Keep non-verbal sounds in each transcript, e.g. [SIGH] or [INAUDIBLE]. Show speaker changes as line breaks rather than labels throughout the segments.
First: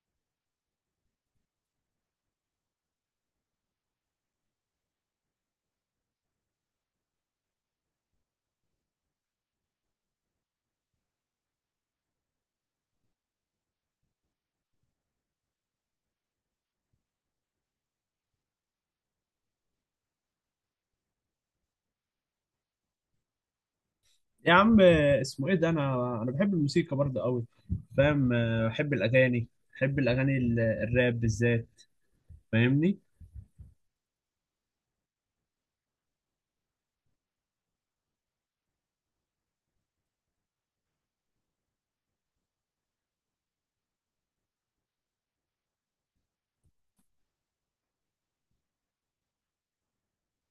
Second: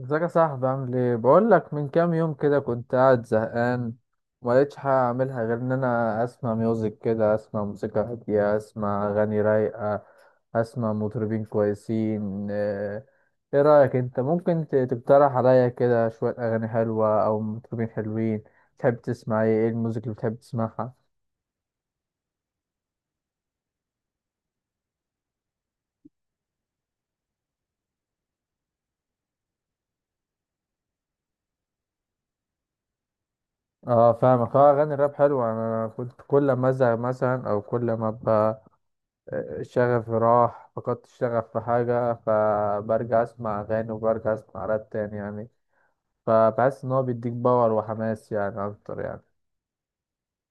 ازيك يا صاحبي؟ عامل ايه؟ بقول لك، من كام يوم كده كنت قاعد زهقان وما لقيتش حاجه اعملها غير ان انا اسمع ميوزك، كده اسمع موسيقى هاديه، اسمع اغاني رايقه، اسمع مطربين كويسين. ايه رايك؟ انت ممكن تقترح عليا كده شويه اغاني حلوه او مطربين حلوين؟ تحب تسمع ايه الموسيقى اللي بتحب تسمعها؟
يا عم، اسمه ايه ده؟ انا بحب الموسيقى برضه قوي. فاهم؟ بحب الاغاني، بحب الاغاني الراب بالذات. فاهمني؟
اه، فاهمك. اه، اغاني الراب حلوه. انا كنت كل ما ازهق مثلا او كل ما ابقى شغفي راح، فقدت الشغف في حاجة، فبرجع أسمع أغاني وبرجع أسمع راب تاني يعني. فبحس إن هو بيديك باور وحماس يعني أكتر يعني.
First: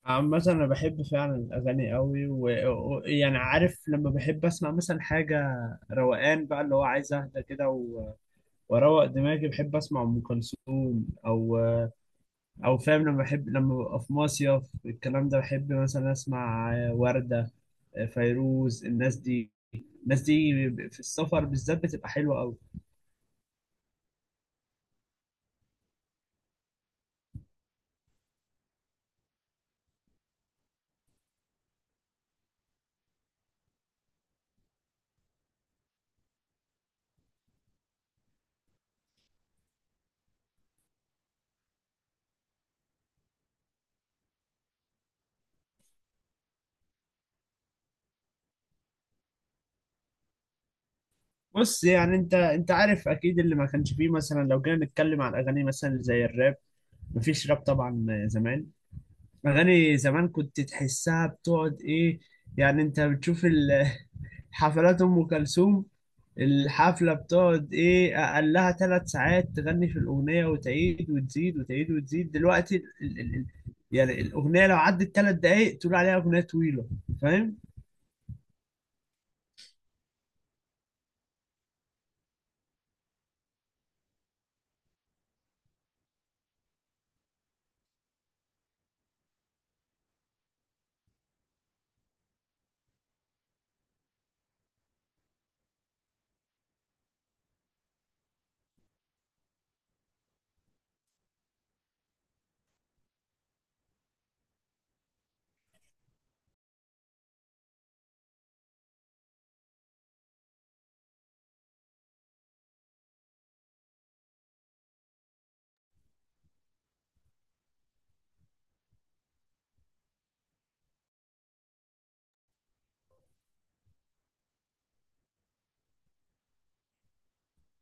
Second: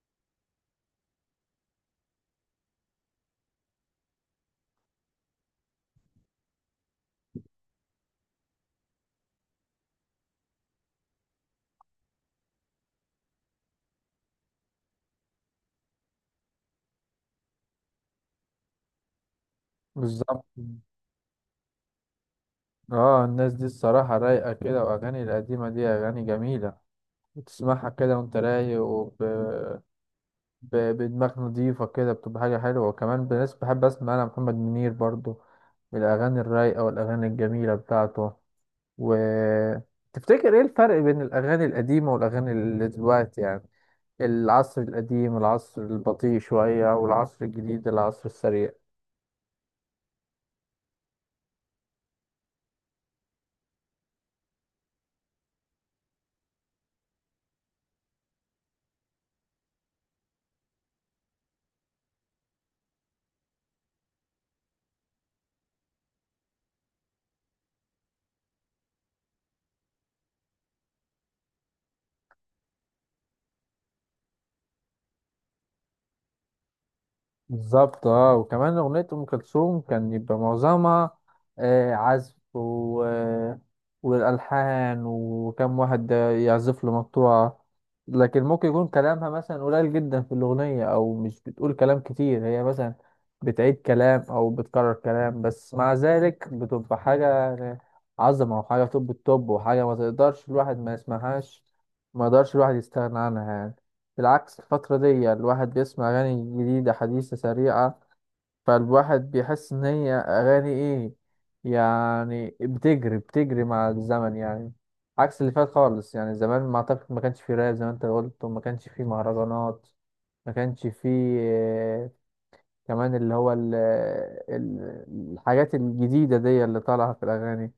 عامة انا بحب فعلا الاغاني قوي، ويعني عارف لما بحب اسمع مثلا حاجة روقان بقى اللي هو عايز اهدى كده واروق دماغي، بحب اسمع ام كلثوم او فاهم؟ لما بحب لما ببقى في مصيف الكلام ده بحب مثلا اسمع وردة، فيروز. الناس دي، الناس
بالظبط.
دي في السفر بالذات بتبقى حلوة قوي.
اه، الناس دي الصراحة رايقة كده، وأغاني القديمة دي أغاني جميلة. بتسمعها كده وأنت رايق بدماغ نضيفة كده، بتبقى حاجة حلوة. وكمان بالناس بحب أسمع أنا محمد منير برضو، الأغاني الرايقة والأغاني الجميلة بتاعته. وتفتكر ايه الفرق بين الاغاني القديمه والاغاني اللي دلوقتي يعني؟ العصر القديم العصر البطيء شويه، والعصر الجديد العصر السريع.
بص، يعني انت عارف اكيد اللي ما كانش فيه. مثلا لو جينا نتكلم عن اغاني مثلا زي الراب، مفيش راب طبعا زمان. اغاني زمان كنت تحسها بتقعد ايه، يعني انت بتشوف [LAUGHS] حفلات ام كلثوم، الحفله بتقعد ايه، اقلها ثلاث ساعات تغني في الاغنيه وتعيد وتزيد وتعيد وتزيد. دلوقتي ال ال ال يعني الاغنيه لو عدت ثلاث دقائق تقول عليها اغنيه طويله. فاهم؟
بالظبط. اه، وكمان أغنية أم كلثوم كان يبقى معظمها عزف و... آه، والألحان، وكم واحد يعزف له مقطوعة. لكن ممكن يكون كلامها مثلا قليل جدا في الأغنية، أو مش بتقول كلام كتير. هي مثلا بتعيد كلام أو بتكرر كلام، بس مع ذلك بتبقى حاجة يعني عظمة، وحاجة توب التوب، وحاجة ما تقدرش الواحد ما يسمعهاش، ما يقدرش الواحد يستغنى عنها يعني. بالعكس، الفترة دي الواحد بيسمع أغاني جديدة حديثة سريعة، فالواحد بيحس إن هي أغاني إيه يعني، بتجري بتجري مع الزمن يعني، عكس اللي فات خالص. يعني زمان ما أعتقد ما كانش فيه راب زي ما أنت قلت، وما كانش فيه مهرجانات، ما كانش فيه كمان اللي هو ال- الحاجات الجديدة دي اللي طالعة في الأغاني.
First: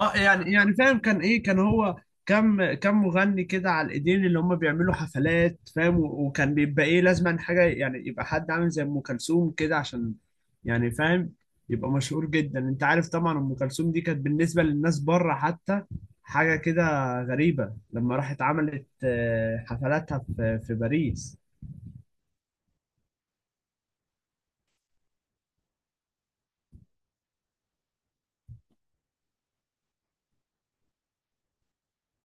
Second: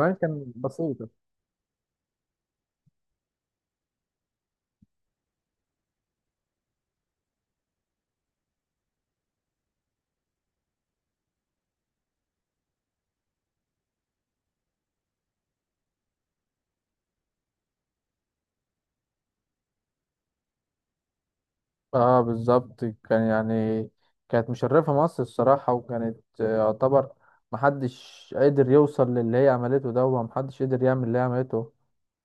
اه، يعني
كان بسيط.
فاهم، كان ايه، كان هو كم مغني كده على الايدين اللي هم بيعملوا حفلات، فاهم؟ وكان بيبقى ايه، لازم حاجه يعني يبقى حد عامل زي ام كلثوم كده عشان يعني فاهم، يبقى مشهور جدا. انت عارف طبعا ام كلثوم دي كانت بالنسبه للناس بره حتى حاجه كده غريبه، لما راحت عملت حفلاتها في باريس.
اه بالظبط، كان يعني كانت مشرفة مصر الصراحة. وكانت يعتبر محدش قدر يوصل للي هي عملته ده، ومحدش قدر يعمل اللي هي عملته.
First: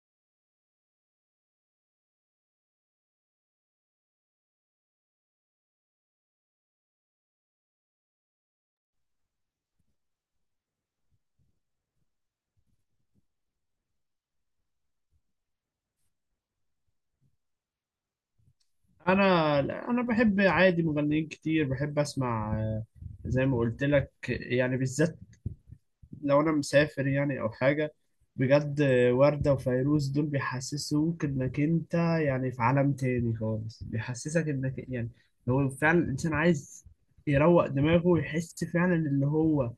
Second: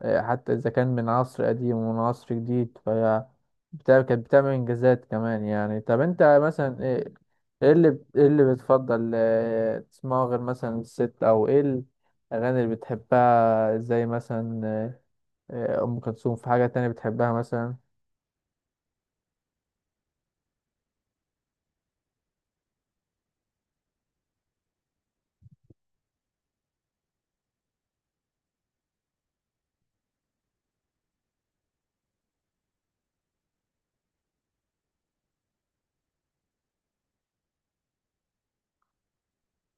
حتى إذا كان من عصر قديم ومن عصر جديد، فهي بتاع كانت بتعمل إنجازات كمان يعني. طب أنت مثلا إيه؟ إيه اللي بتفضل تسمعه غير مثلا الست؟ أو إيه الأغاني اللي بتحبها؟ زي مثلا أم كلثوم، في حاجة تانية بتحبها مثلا؟
انا لا، انا بحب عادي مغنيين كتير، بحب اسمع زي ما قلت لك. يعني بالذات لو انا مسافر يعني او حاجه، بجد وردة وفيروز دول بيحسسوك انك انت يعني في عالم تاني خالص. بيحسسك انك يعني هو فعلا الانسان عايز يروق دماغه ويحس فعلا اللي هو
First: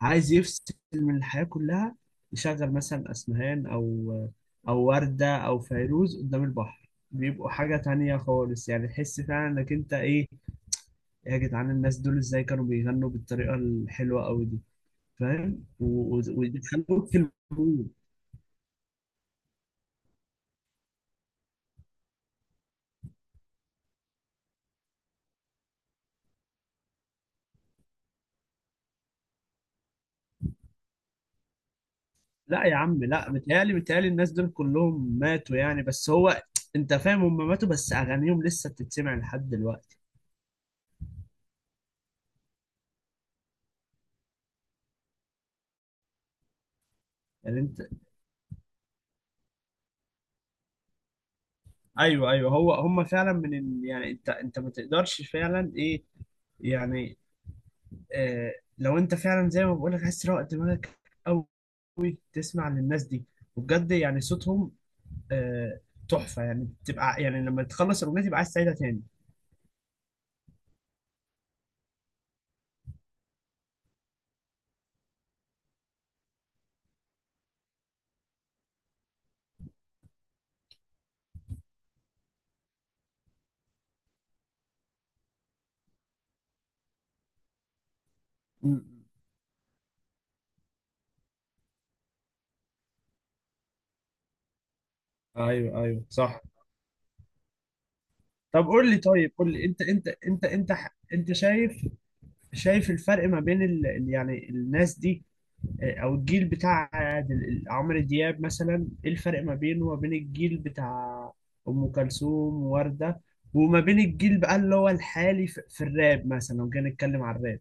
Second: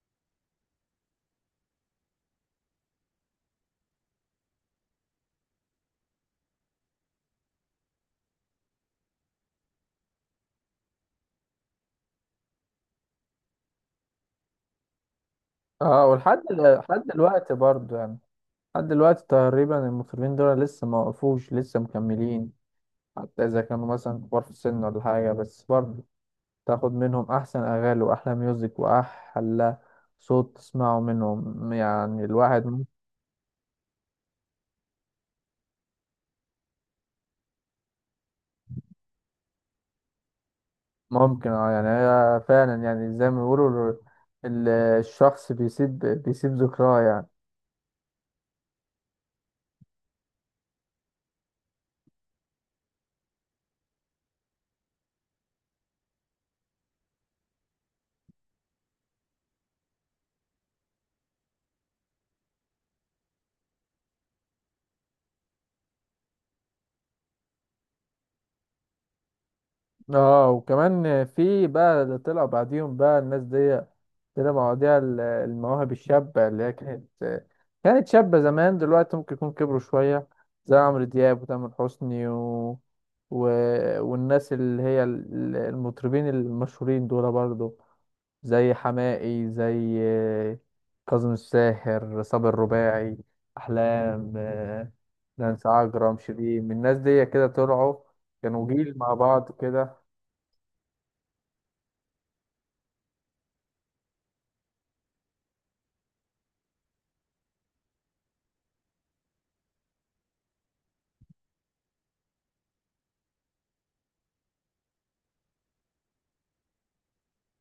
عايز يفصل من الحياة كلها. يشغل مثلا اسمهان او وردة او فيروز قدام البحر، بيبقوا حاجة تانية خالص، يعني تحس فعلا انك انت ايه. يا جدعان الناس دول ازاي كانوا بيغنوا بالطريقة الحلوة قوي دي؟ فاهم؟
اه، لحد
ويدخلوك في
دلوقتي
المود.
برضو يعني، لحد دلوقتي تقريبا المطربين دول لسه ما وقفوش، لسه مكملين. حتى اذا كانوا مثلا كبار في السن ولا حاجه، بس برضو تاخد منهم احسن اغاني واحلى ميوزك واحلى صوت تسمعه منهم يعني.
لا يا عم، لا، متهيألي متهيألي الناس دول كلهم ماتوا يعني، بس هو انت فاهم، هم ماتوا بس اغانيهم لسه بتتسمع لحد دلوقتي.
ممكن اه، يعني هي فعلا يعني زي ما بيقولوا، الشخص بيسيب بيسيب ذكراه يعني.
يعني انت، ايوه ايوه، هو هم فعلا من يعني انت ما تقدرش فعلا ايه يعني. آه، لو انت فعلا زي ما بقول لك عايز تروق دماغك قوي، تسمع للناس دي، وبجد يعني صوتهم آه تحفة. يعني تبقى يعني لما تخلص الاغنية تبقى عايز تعيدها تاني.
اه وكمان في بقى اللي طلع بعديهم بقى الناس دي، طلع مواضيع المواهب الشابة اللي هي كانت كانت شابة زمان، دلوقتي ممكن يكون كبروا شوية، زي عمرو دياب وتامر حسني و... والناس اللي هي المطربين المشهورين دول برضو، زي
م-
حماقي، زي كاظم الساهر، صابر الرباعي، أحلام، نانسي
ايوه ايوه
عجرم،
صح.
شيرين. الناس دي كده طلعوا،
طب
كانوا
قول لي،
جيل مع
طيب قول
بعض
لي انت،
كده.
انت انت شايف، شايف الفرق ما بين يعني الناس دي، اه، او الجيل بتاع عمرو دياب مثلا، ايه الفرق ما بينه وما بين الجيل بتاع ام كلثوم ووردة، وما بين الجيل بقى اللي هو الحالي في, في الراب مثلا لو جينا نتكلم عن الراب؟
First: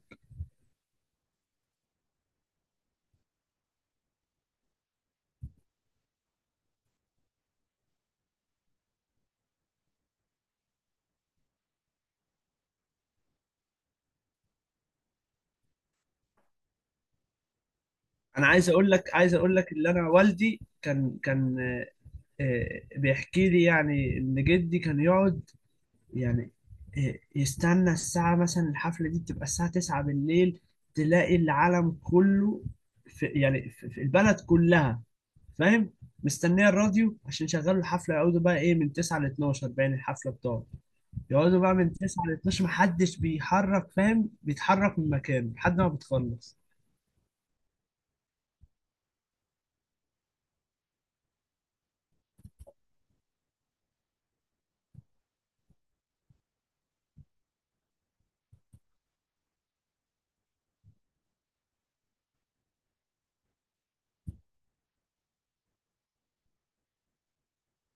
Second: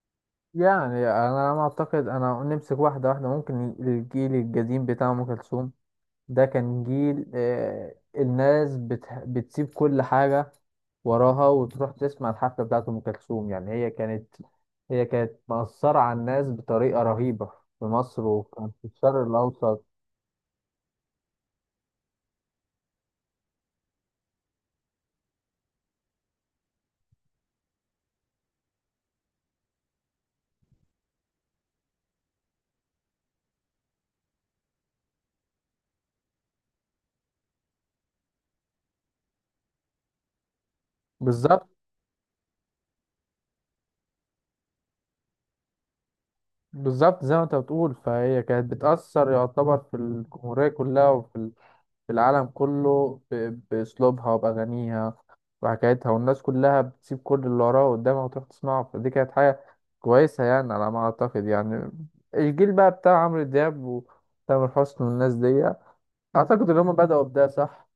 يعني انا ما اعتقد، انا نمسك واحده واحده. ممكن الجيل القديم بتاع ام كلثوم ده كان جيل الناس بتسيب كل حاجه وراها وتروح تسمع الحفله بتاعت ام كلثوم، يعني هي كانت هي كانت مأثره على الناس بطريقه رهيبه في مصر،
انا عايز
وكان في
اقول لك،
الشرق
عايز اقول لك
الاوسط.
اللي انا والدي كان اه، بيحكي لي يعني ان جدي كان يقعد يعني يستنى الساعة، مثلا الحفلة دي بتبقى الساعة 9 بالليل، تلاقي العالم كله في يعني في البلد كلها، فاهم؟ مستنية الراديو عشان يشغلوا الحفلة، يقعدوا بقى ايه من 9 ل 12 باين الحفلة بتاعته. يقعدوا
بالظبط.
بقى من 9 ل 12 محدش بيحرك، فاهم؟ بيتحرك من مكانه لحد ما بتخلص.
بالظبط زي ما انت بتقول، فهي كانت بتأثر يعتبر في الجمهوريه كلها وفي في العالم كله بأسلوبها وبأغانيها وحكايتها، والناس كلها بتسيب كل اللي وراها قدامها وتروح تسمعه. فدي كانت حاجة كويسة يعني، على ما أعتقد يعني. الجيل بقى بتاع عمرو دياب وتامر حسني والناس دي، أعتقد إن هم بدأوا بده صح،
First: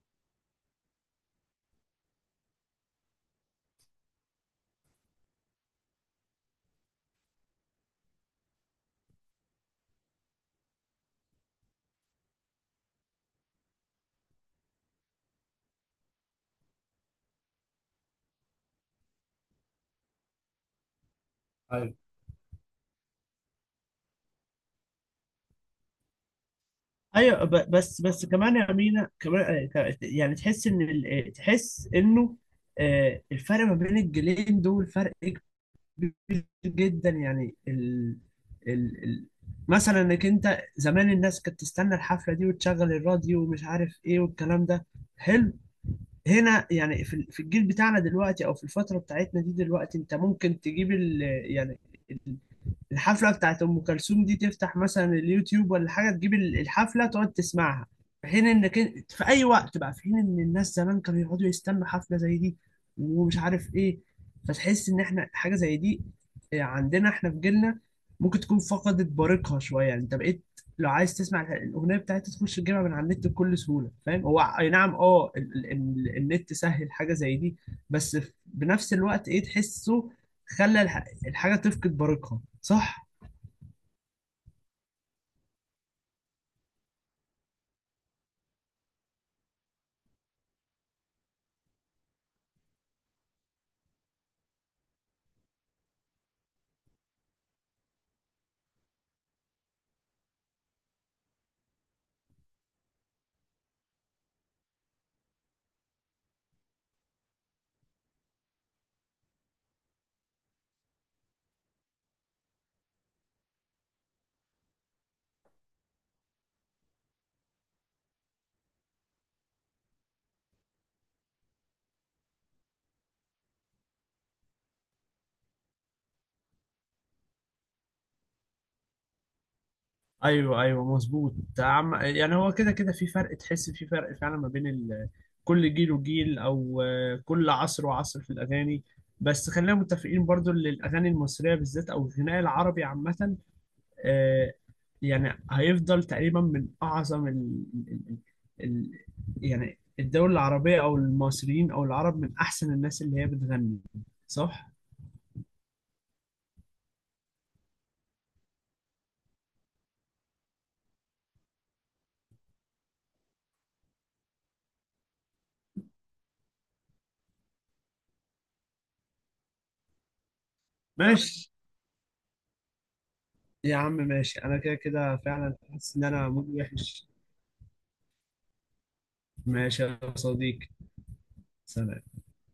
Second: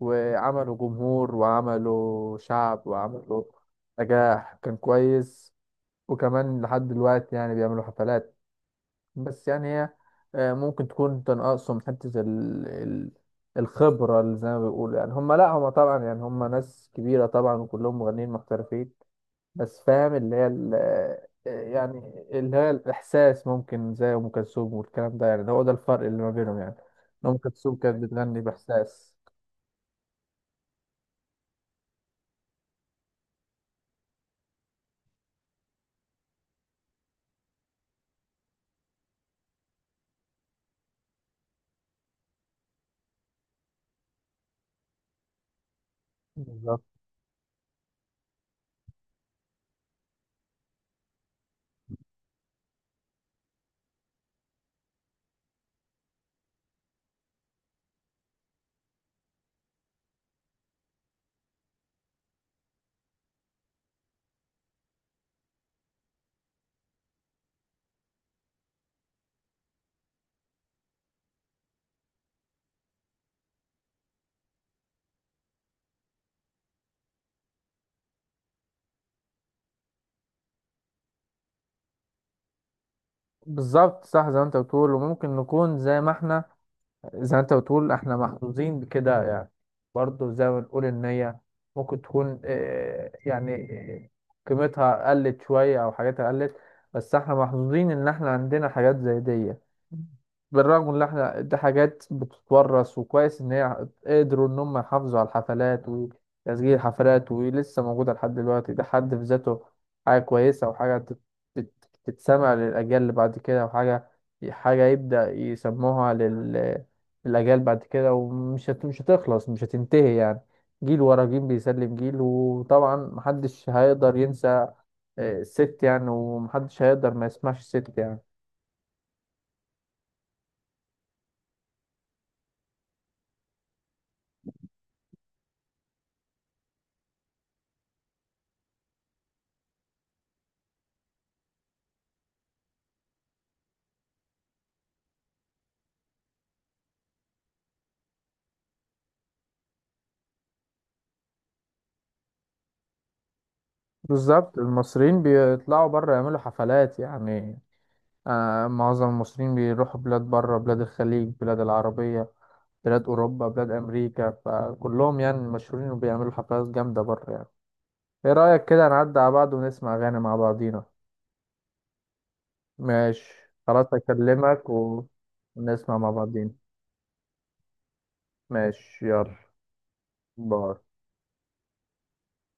وعملوا جمهور وعملوا شعب وعملوا نجاح كان كويس. وكمان لحد دلوقتي يعني بيعملوا حفلات. بس يعني هي ممكن تكون تنقصهم حتة الخبرة، اللي زي ما بيقولوا يعني. هم لا، هم طبعا يعني هم ناس كبيرة طبعا، وكلهم مغنيين محترفين. بس فاهم اللي هي ال... آه،
ايوه
يعني اللي هي الإحساس، ممكن زي أم كلثوم والكلام ده، يعني هو ده الفرق اللي ما بينهم يعني، إن أم
ايوه،
كلثوم
بس
كانت
بس
بتغني
كمان يا مينا
بإحساس.
كمان يعني تحس ان تحس انه الفرق ما بين الجيلين دول فرق جدا. يعني ال... ال... مثلا انك انت زمان الناس كانت تستنى الحفله دي وتشغل الراديو ومش عارف ايه والكلام ده حلو. هنا
بالظبط.
يعني في في الجيل بتاعنا دلوقتي او في الفتره بتاعتنا دي دلوقتي، انت ممكن تجيب يعني الحفلة بتاعت أم كلثوم دي تفتح مثلا اليوتيوب ولا حاجة، تجيب الحفلة تقعد تسمعها في حين في أي وقت بقى، في حين إن الناس زمان كانوا يقعدوا يستنوا حفلة زي دي ومش عارف إيه. فتحس إن إحنا حاجة زي دي عندنا إحنا في جيلنا ممكن تكون فقدت بريقها شوية، يعني أنت بقيت لو عايز تسمع الأغنية بتاعتها تخش تجيبها من على النت بكل سهولة. فاهم؟ هو أي نعم، أه، النت سهل حاجة زي دي، بس بنفس الوقت إيه تحسه خلى الحاجة تفقد بريقها، صح؟
بالظبط صح، زي ما أنت بتقول. وممكن نكون زي ما إحنا، زي ما انت بتقول احنا محظوظين بكده يعني. برضه زي ما بنقول، ان هي ممكن تكون آه، قيمتها قلت شوية او حاجاتها قلت، بس احنا محظوظين ان احنا عندنا حاجات زي دي. بالرغم ان احنا دي حاجات بتتورث، وكويس ان هي قدروا ان هم يحافظوا على الحفلات، وتسجيل الحفلات ولسه موجودة لحد دلوقتي. ده حد في ذاته حاجة كويسة، وحاجة تتسمع للأجيال اللي بعد كده، وحاجة حاجة يبدأ يسموها الأجيال بعد كده. مش هتخلص، مش هتنتهي يعني. جيل ورا جيل بيسلم جيل. وطبعا محدش هيقدر ينسى الست يعني، ومحدش هيقدر ما يسمعش الست يعني.
ايوه ايوه مظبوط عم. يعني هو كده كده في فرق، تحس في فرق فعلا ما بين كل جيل وجيل او كل عصر وعصر في الاغاني. بس خلينا متفقين برضو ان الاغاني المصريه بالذات او الغناء العربي عامه آه، يعني هيفضل تقريبا من اعظم ال... ال... يعني الدول العربيه او المصريين او العرب من احسن الناس اللي هي بتغني.
بالظبط،
صح؟
المصريين بيطلعوا بره يعملوا حفلات يعني. آه، معظم المصريين بيروحوا بلاد بره، بلاد الخليج، بلاد العربية، بلاد أوروبا، بلاد أمريكا، فكلهم يعني مشهورين وبيعملوا حفلات جامدة بره يعني. إيه رأيك كده نعدي على بعض ونسمع أغاني مع بعضينا؟
ماشي،
ماشي
يا
خلاص،
عم ماشي، انا
أكلمك.
كده كده فعلا حاسس
ونسمع
ان
مع
انا مود
بعضين.
وحش.
ماشي، يلا،
ماشي يا صديقي.
باي.
سلام.